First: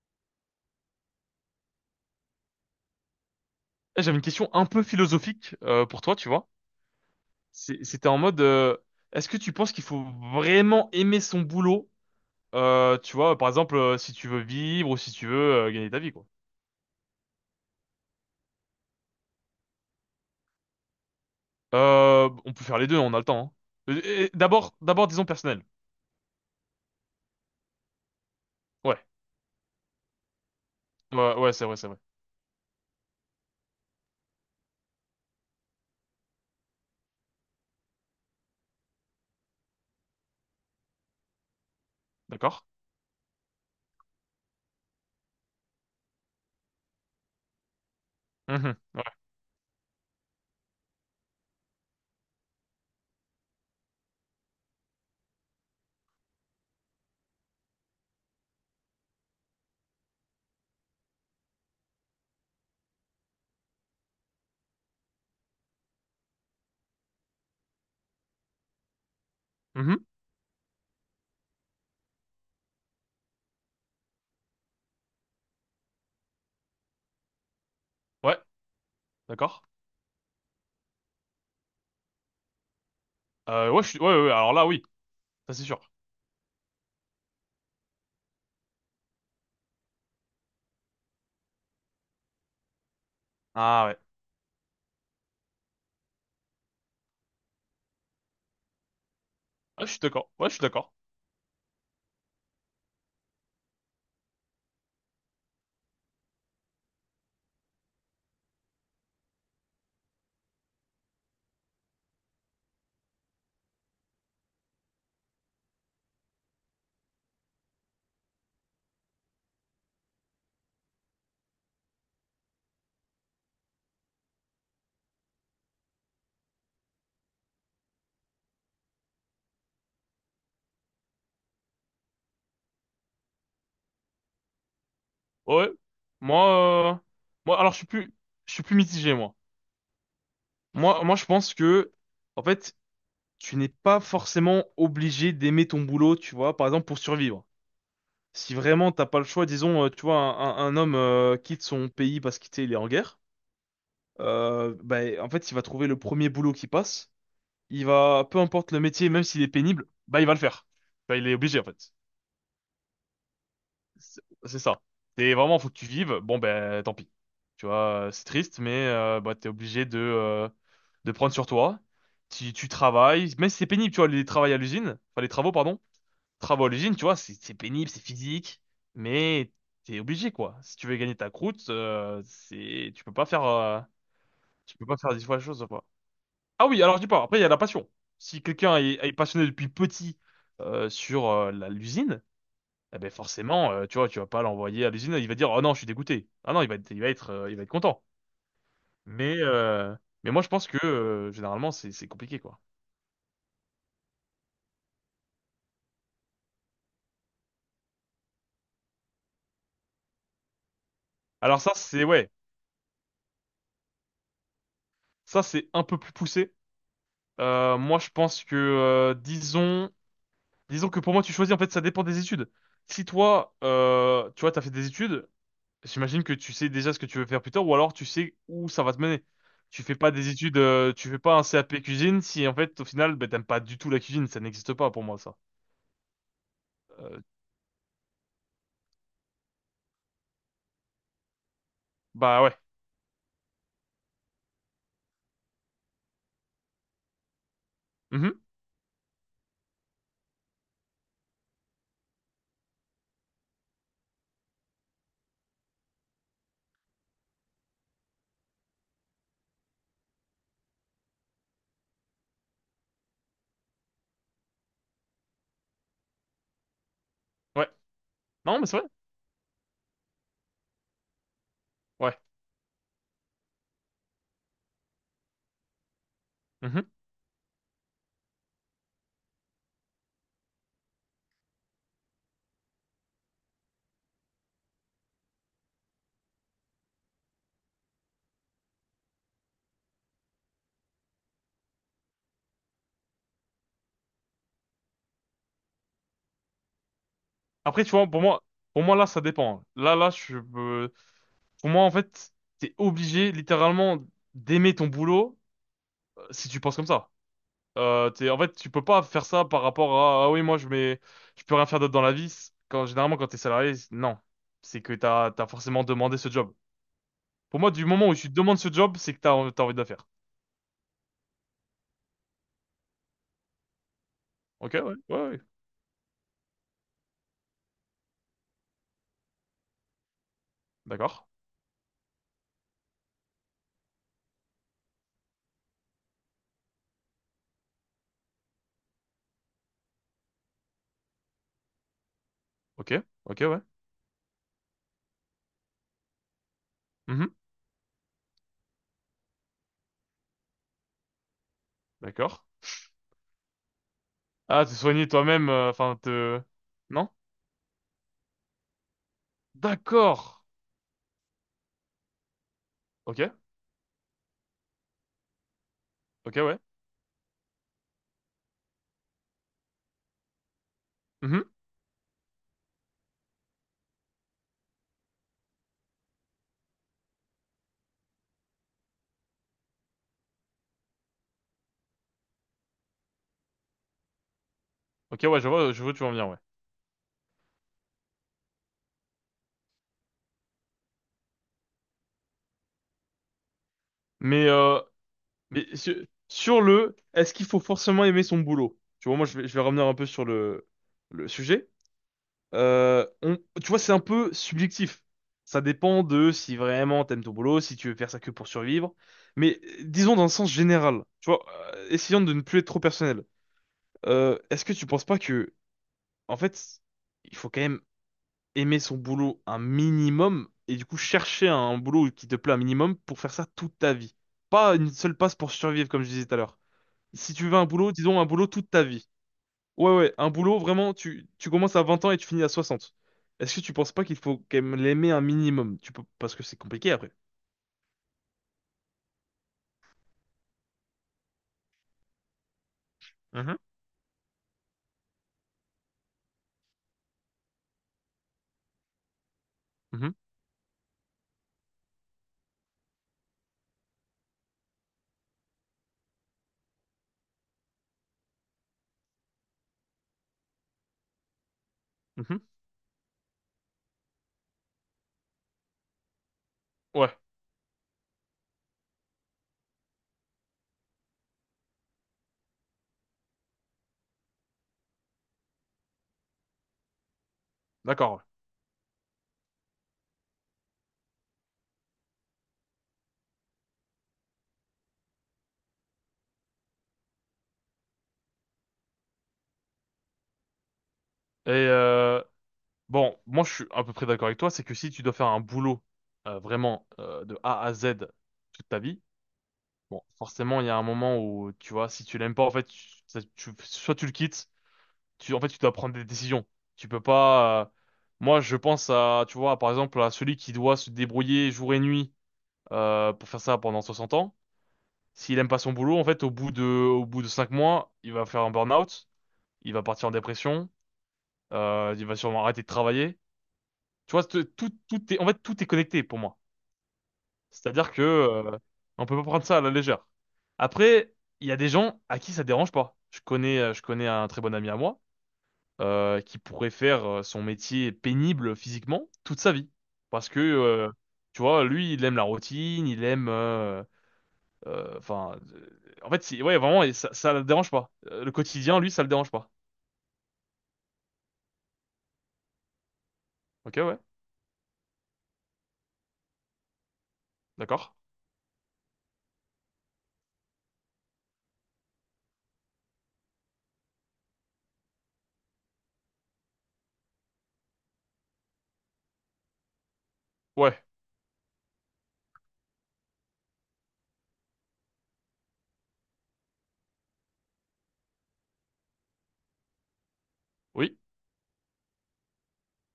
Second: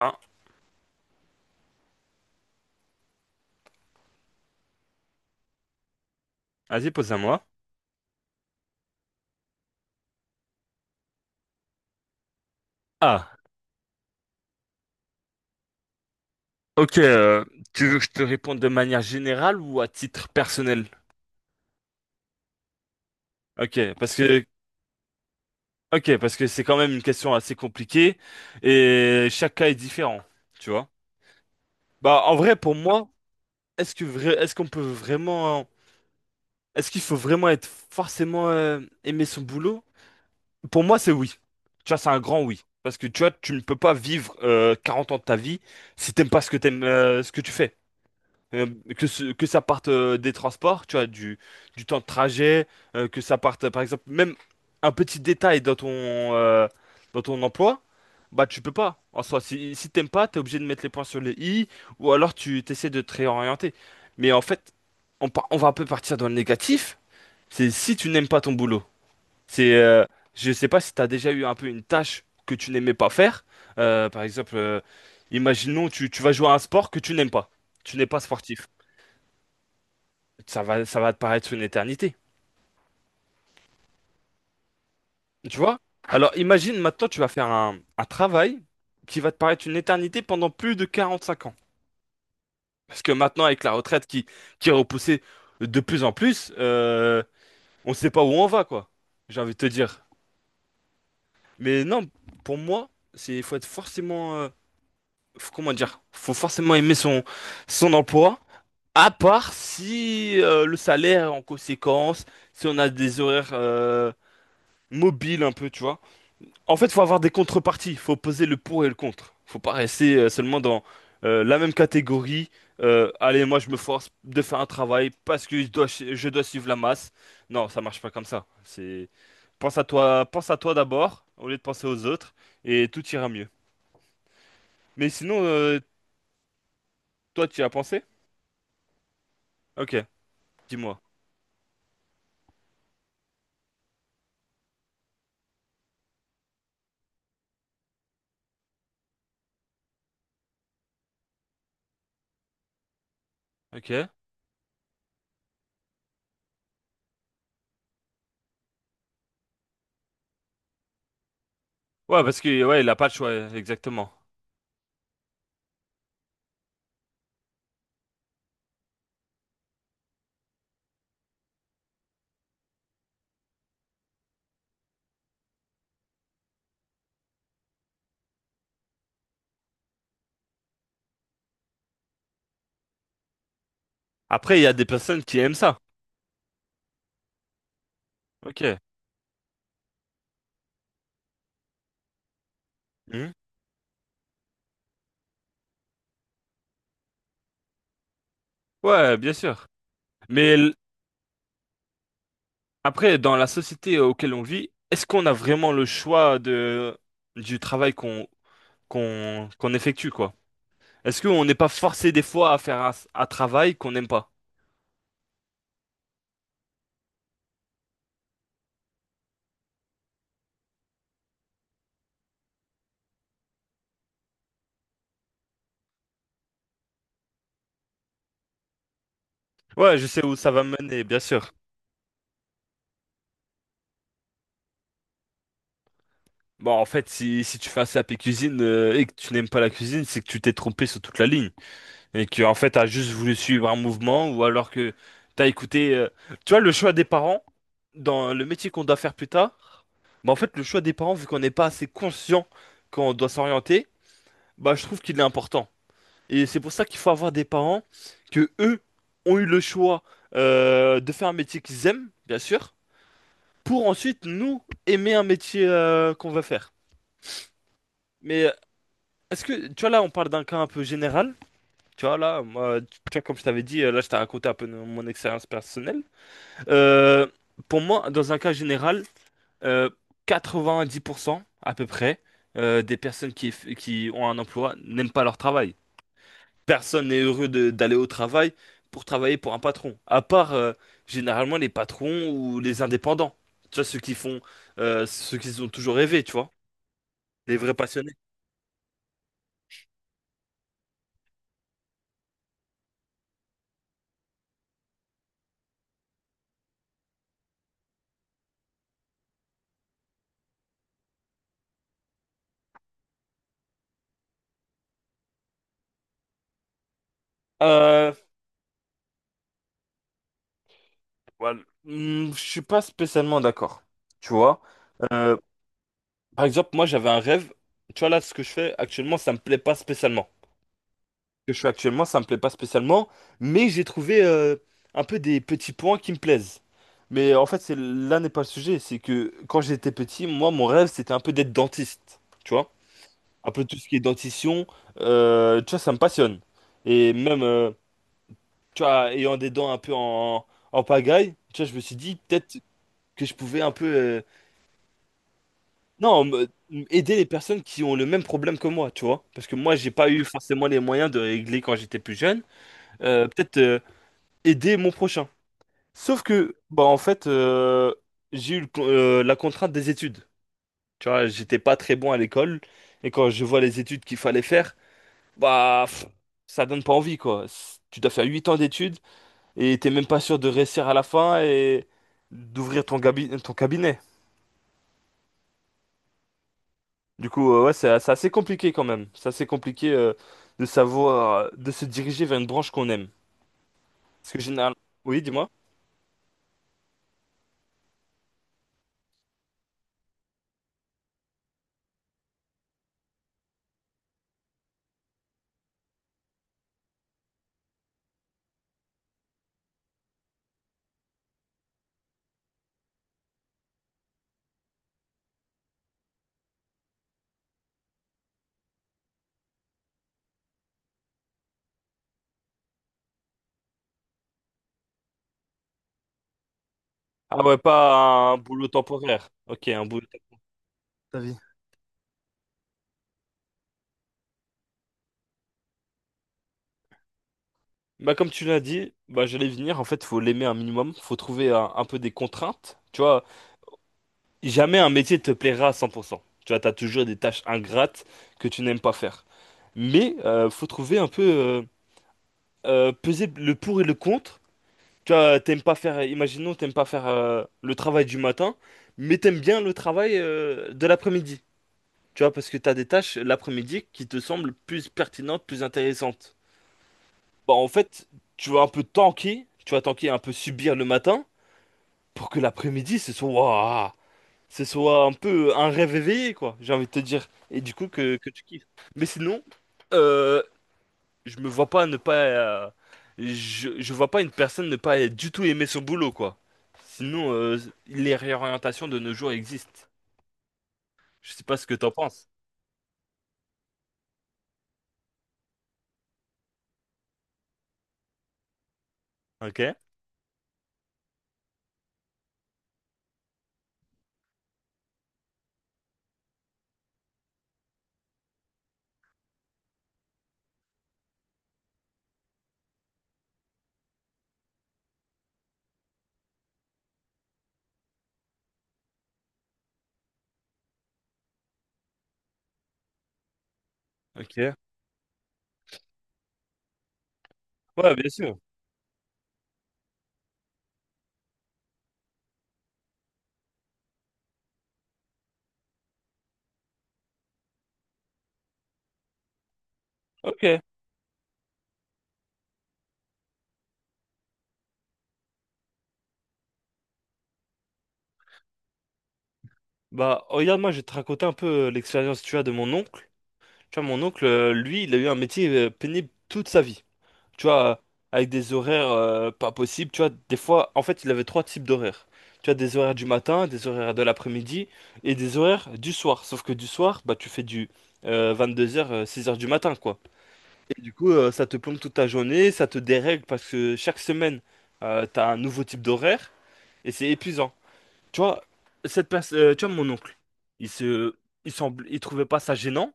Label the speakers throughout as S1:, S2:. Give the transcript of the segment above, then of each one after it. S1: Ah,
S2: Eh, j'avais une question un peu philosophique pour toi, tu vois.
S1: vas-y, pose à moi.
S2: C'était en mode, est-ce que tu penses qu'il faut vraiment aimer son boulot, tu
S1: Ah,
S2: vois, par exemple, si tu veux vivre ou si tu veux gagner ta vie, quoi.
S1: ok. euh, Tu veux que je te réponde de manière générale ou à titre personnel?
S2: On peut faire les deux, on a le temps. Hein.
S1: Ok,
S2: Euh,
S1: parce
S2: et
S1: que
S2: D'abord, d'abord, disons personnel.
S1: ok, parce que c'est quand même une question assez compliquée
S2: Ouais,
S1: et chaque cas est différent, tu vois.
S2: ouais, ouais, c'est vrai, c'est vrai.
S1: Bah, en vrai, pour moi, est-ce que vrai, est-ce qu'on peut vraiment, est-ce qu'il faut vraiment être forcément aimer son boulot? Pour moi, c'est oui. Tu vois, c'est un grand
S2: D'accord.
S1: oui. Parce que tu vois, tu ne peux pas vivre 40 ans de ta vie si t'aimes pas ce que ce que tu fais. Euh,
S2: Mhm. Ouais.
S1: que ça parte des transports, tu vois, du temps de trajet, que ça parte, par exemple, même un petit détail dans dans ton emploi, bah tu peux pas. En soi, si t'aimes pas, t'es obligé de mettre les points sur les i, ou alors tu t'essaies de te réorienter. Mais en fait, on va un peu partir dans le négatif, c'est si tu n'aimes pas ton boulot. C'est, euh,
S2: Mhm.
S1: je sais pas si t'as déjà eu un peu une tâche que tu n'aimais pas faire. Par exemple, imaginons, tu vas jouer à un sport que tu n'aimes pas. Tu n'es pas
S2: Ouais,
S1: sportif,
S2: d'accord.
S1: ça va te paraître une éternité.
S2: Ouais, ouais, ouais, ouais, alors là, oui, ça
S1: Tu
S2: c'est
S1: vois?
S2: sûr.
S1: Alors imagine maintenant, tu vas faire un travail qui va te paraître une éternité pendant plus de 45 ans. Parce que maintenant, avec la
S2: Ah ouais,
S1: retraite qui, qui est repoussée de plus en plus, on ne sait pas où on va, quoi. J'ai envie de te
S2: ah, je suis
S1: dire.
S2: d'accord. Ouais, je suis d'accord.
S1: Mais non, pour moi, il faut être forcément, comment dire, faut forcément aimer son emploi. À part si le salaire est en conséquence, si on a des horaires mobiles un peu, tu vois. En fait, faut avoir des contreparties, faut poser le pour et le contre. Faut pas rester seulement dans la même catégorie. Allez, moi je me force de faire un travail parce que je dois suivre la masse. Non, ça marche pas comme ça. C'est pense à toi d'abord au lieu de penser aux autres et tout ira mieux. Mais sinon,
S2: Ouais, moi, euh,
S1: toi,
S2: moi,
S1: tu y as
S2: alors je suis
S1: pensé?
S2: plus, je suis plus mitigé, moi.
S1: Ok, dis-moi.
S2: Moi, je pense que, en fait, tu n'es pas forcément obligé d'aimer ton boulot, tu vois, par exemple, pour survivre. Si vraiment t'as pas le choix, disons, tu vois, un homme quitte son pays parce qu'il, tu sais, il est en guerre,
S1: Ok. Ouais,
S2: bah, en fait, il va trouver le premier boulot qui passe. Il va, peu importe le métier, même s'il est pénible, bah, il va le faire. Bah, il est obligé, en fait.
S1: parce que ouais, il a pas de choix, exactement.
S2: C'est ça. Et vraiment, faut que tu vives. Bon, ben, tant pis. Tu vois, c'est triste, mais bah, t'es obligé de prendre sur toi. Tu travailles, même si c'est pénible, tu vois, les travaux à l'usine, enfin les travaux, pardon, travaux à l'usine, tu vois, c'est pénible, c'est physique, mais t'es obligé, quoi. Si tu veux gagner ta croûte, tu peux pas faire,
S1: Après, il y a
S2: tu
S1: des
S2: peux pas faire
S1: personnes
S2: 10 fois
S1: qui
S2: la
S1: aiment
S2: chose,
S1: ça.
S2: quoi. Ah oui, alors je dis pas, après, il y a la passion. Si quelqu'un
S1: Ok.
S2: est passionné depuis petit sur l'usine, eh ben
S1: Mhm.
S2: forcément, tu vois, tu vas pas l'envoyer à l'usine, il va dire, oh non, je suis dégoûté. Ah non, il va être content.
S1: Ouais, bien
S2: Mais,
S1: sûr.
S2: euh, mais moi, je
S1: Mais
S2: pense
S1: l-
S2: que généralement, c'est compliqué, quoi.
S1: Après, dans la société auquel on vit, est-ce qu'on a vraiment le choix de du travail qu'on effectue, quoi? Est-ce qu'on n'est
S2: Alors
S1: pas
S2: ça, c'est
S1: forcé des
S2: ouais,
S1: fois à faire un travail qu'on n'aime pas?
S2: ça c'est un peu plus poussé. Moi, je pense que disons que pour moi, tu choisis. En fait, ça dépend des études. Si toi, tu vois, t'as fait des études, j'imagine que tu sais déjà ce que tu veux faire plus tard, ou alors tu sais où ça va te mener. Tu fais
S1: Ouais, je
S2: pas
S1: sais
S2: des
S1: où ça
S2: études,
S1: va me mener,
S2: tu
S1: bien
S2: fais pas un
S1: sûr.
S2: CAP cuisine si en fait au final, ben, t'aimes pas du tout la cuisine, ça n'existe pas pour moi ça.
S1: Bon, en fait,
S2: Euh,
S1: si tu fais un CAP cuisine et que tu n'aimes pas la cuisine, c'est que tu t'es trompé sur toute la ligne. Et que,
S2: Bah
S1: en
S2: ouais.
S1: fait, t'as juste voulu suivre un mouvement ou alors que t'as écouté. Tu vois, le choix des parents, dans
S2: Mhm.
S1: le métier qu'on doit faire plus tard, bah, en fait, le choix des parents, vu qu'on n'est pas assez conscient qu'on doit s'orienter, bah, je trouve qu'il est important. Et c'est pour ça qu'il faut avoir des parents que eux ont eu le choix de faire un métier qu'ils aiment, bien sûr, pour ensuite nous aimer un métier qu'on va faire.
S2: Ouais.
S1: Mais
S2: Non, mais c'est vrai.
S1: est-ce que, tu vois, là, on parle d'un cas un peu général. Tu vois,
S2: Ouais.
S1: là, moi, tu tu vois, comme je t'avais dit, là, je t'ai raconté un peu de mon expérience personnelle.
S2: Mhm.
S1: Euh, pour moi, dans un cas général, euh, 90% à peu près des personnes qui ont un emploi n'aiment pas leur travail. Personne n'est heureux d'aller au travail pour travailler pour un patron, à part généralement les patrons ou les indépendants. Tu vois, ceux qu'ils ont toujours rêvé, tu vois, les vrais
S2: Après, tu vois,
S1: passionnés.
S2: pour moi là, ça dépend. Là. Pour moi, en fait, t'es obligé littéralement d'aimer ton boulot si tu penses comme ça. En fait, tu peux pas faire ça par rapport à ah oui, moi, je mets, je peux rien faire d'autre dans la vie. Quand généralement, quand t'es salarié, non, c'est que t'as forcément demandé ce job. Pour moi, du moment
S1: Euh,
S2: où tu demandes ce job, c'est que t'as envie de le faire.
S1: voilà. Je suis pas spécialement d'accord, tu vois.
S2: Ok, ouais, ouais,
S1: Euh,
S2: ouais.
S1: Par exemple, moi, j'avais un rêve. Tu vois, là, ce que je fais actuellement, ça me plaît pas spécialement.
S2: D'accord.
S1: Ce que je fais actuellement, ça me plaît pas spécialement, mais j'ai trouvé un peu des petits points qui me plaisent. Mais en fait, c'est là n'est pas le sujet. C'est que quand j'étais petit, moi, mon rêve, c'était un peu d'être dentiste. Tu vois?
S2: Ok, ok,
S1: Un
S2: ouais.
S1: peu tout ce qui est dentition, tu vois, ça me passionne. Et
S2: Mhm.
S1: même, tu vois, ayant des dents un peu en pagaille, tu vois, je me suis dit
S2: D'accord.
S1: peut-être que je pouvais un peu
S2: Ah, te soigner toi-même, enfin,
S1: Non,
S2: te...
S1: me-
S2: Non?
S1: aider les personnes qui ont le même problème que moi, tu vois. Parce que moi, j'ai pas eu
S2: D'accord.
S1: forcément les moyens de régler quand j'étais plus jeune.
S2: Ok,
S1: Peut-être aider mon prochain. Sauf
S2: ok,
S1: que,
S2: ouais.
S1: bah en fait, j'ai eu la contrainte des études. Tu vois,
S2: Mhm.
S1: j'étais pas très bon à l'école. Et quand je vois les études qu'il fallait faire, bah pff, ça donne pas envie, quoi. Tu dois faire 8 ans d'études et t'es même pas sûr de réussir à la fin et d'ouvrir ton cabinet.
S2: Ok, ouais, je vois, où tu vas en venir, ouais.
S1: Du coup, ouais, c'est assez compliqué quand même. C'est assez compliqué de de se diriger vers une branche qu'on aime. Parce que
S2: Mais,
S1: généralement...
S2: euh,
S1: Oui, dis-moi.
S2: mais est-ce qu'il faut forcément aimer son boulot? Tu vois, moi, je vais revenir un peu sur le sujet. Tu vois, c'est un peu subjectif. Ça dépend de si vraiment t'aimes ton boulot, si tu veux faire ça que pour survivre. Mais disons dans le sens général, tu vois, essayons de ne plus être trop personnel. Est-ce que tu penses pas que, en fait, il faut quand même aimer son boulot un minimum et du coup chercher un boulot qui te plaît un minimum pour faire ça toute ta vie. Pas une seule passe pour survivre, comme je disais tout à l'heure. Si
S1: Ah
S2: tu veux
S1: ouais,
S2: un boulot, disons un
S1: pas un
S2: boulot
S1: boulot
S2: toute ta vie.
S1: temporaire. Ok, un
S2: Ouais,
S1: boulot
S2: ouais, un
S1: temporaire.
S2: boulot vraiment,
S1: Ta
S2: tu,
S1: vie.
S2: tu commences à 20 ans et tu finis à 60. Est-ce que tu penses pas qu'il faut quand même l'aimer un minimum? Tu peux, parce que c'est compliqué après.
S1: Bah, comme tu l'as dit, bah, j'allais venir. En fait, faut l'aimer un minimum. Faut trouver un peu des contraintes. Tu vois,
S2: Mhm,
S1: jamais un métier te plaira à 100%. Tu vois, t'as toujours des tâches ingrates que tu n'aimes pas faire.
S2: mhm,
S1: Mais faut trouver un peu, peser le pour et le contre. Tu vois, t'aimes pas faire, imaginons, t'aimes pas faire le travail du matin, mais t'aimes bien le travail de l'après-midi. Tu vois,
S2: mhm.
S1: parce que t'as des tâches l'après-midi qui te semblent plus pertinentes, plus intéressantes.
S2: Ouais,
S1: Bah, en fait, tu vas tanker un peu subir le matin pour que l'après-midi, ce soit, waouh, ce soit un peu un rêve éveillé, quoi, j'ai envie de te dire. Et du coup,
S2: d'accord. Ouais.
S1: que tu kiffes. Mais sinon, euh, je me vois pas ne pas. euh, je vois pas une personne ne pas du tout aimer son boulot, quoi. Sinon, les réorientations de nos jours existent. Je sais
S2: Et
S1: pas ce que t'en penses.
S2: bon, moi je suis à peu près d'accord avec toi, c'est que si tu dois faire un boulot vraiment de A à Z toute ta vie,
S1: Ok,
S2: bon, forcément, il y a un moment où, tu vois, si tu l'aimes pas, en fait, soit tu le quittes, en fait, tu dois prendre des décisions. Tu peux pas. Moi, je pense à, tu vois, par exemple, à celui qui doit se débrouiller jour et nuit pour faire ça pendant 60 ans. S'il aime pas son boulot, en fait, au bout de 5 mois, il va faire un burn-out, il va partir en dépression, il va sûrement arrêter de travailler. Tu vois,
S1: ok.
S2: tout est connecté pour moi. C'est-à-dire
S1: Ouais,
S2: que
S1: bien sûr.
S2: on peut pas prendre ça à la légère. Après, il y a des gens à qui ça dérange pas. Je connais un très bon ami à moi qui pourrait faire son métier pénible physiquement toute sa vie, parce que
S1: Ok.
S2: tu vois, lui, il aime la routine, euh, enfin, euh, ouais, vraiment, et ça le dérange pas. Le quotidien, lui, ça le dérange pas.
S1: Bah, regarde, moi, je vais te raconter un peu l'expérience, tu vois, de mon oncle.
S2: Ok,
S1: Tu vois,
S2: ouais,
S1: mon oncle, lui, il a eu un métier pénible toute sa vie. Tu vois,
S2: d'accord.
S1: avec des horaires pas possibles, tu vois, des fois, en fait, il avait trois types d'horaires. Tu as des horaires du matin, des horaires de l'après-midi et des horaires du soir. Sauf que du soir, bah, tu fais du 22h, 6h du matin, quoi. Et
S2: Ouais,
S1: du coup, ça te plombe toute ta journée, ça te dérègle parce que chaque semaine, t'as un nouveau type d'horaire et c'est épuisant. Tu vois, cette personne, tu vois, mon oncle, il
S2: oui.
S1: se, il semble, il trouvait pas ça gênant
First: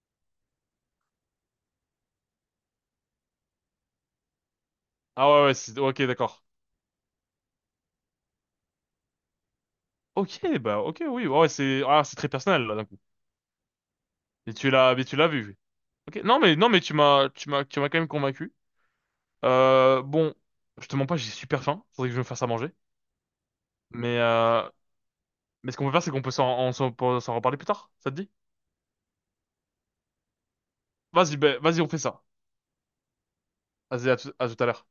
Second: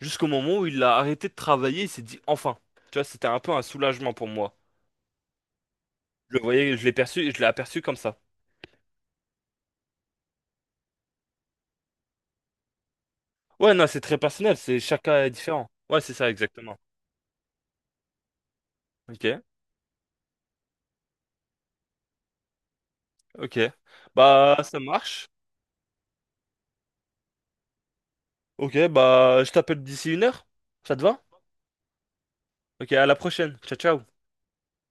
S1: jusqu'au moment où il a arrêté de travailler. Il s'est dit enfin. Tu vois, c'était un peu un soulagement pour moi.
S2: Ah ouais, ouais, ok,
S1: Je le
S2: d'accord.
S1: voyais, je l'ai aperçu comme ça.
S2: Ok, bah ok, oui, ouais, ouais, c'est très personnel là d'un coup.
S1: Ouais, non, c'est très
S2: Mais
S1: personnel, c'est chaque
S2: tu
S1: cas
S2: l'as
S1: est
S2: vu.
S1: différent. Ouais, c'est
S2: Ok.
S1: ça,
S2: Non mais non
S1: exactement.
S2: mais tu m'as quand même convaincu.
S1: Ok,
S2: Bon, je te mens pas, j'ai super faim. Faudrait que je me fasse à manger.
S1: ok.
S2: Mais
S1: Bah,
S2: euh,
S1: ça marche.
S2: mais ce qu'on peut faire, c'est qu'on peut s'en reparler plus tard. Ça te dit?
S1: Ok, bah, je t'appelle d'ici une heure. Ça te va?
S2: Vas-y, ben, vas-y, on fait ça.
S1: Ok, à la prochaine. Ciao,
S2: Vas-y,
S1: ciao.
S2: à tout à l'heure.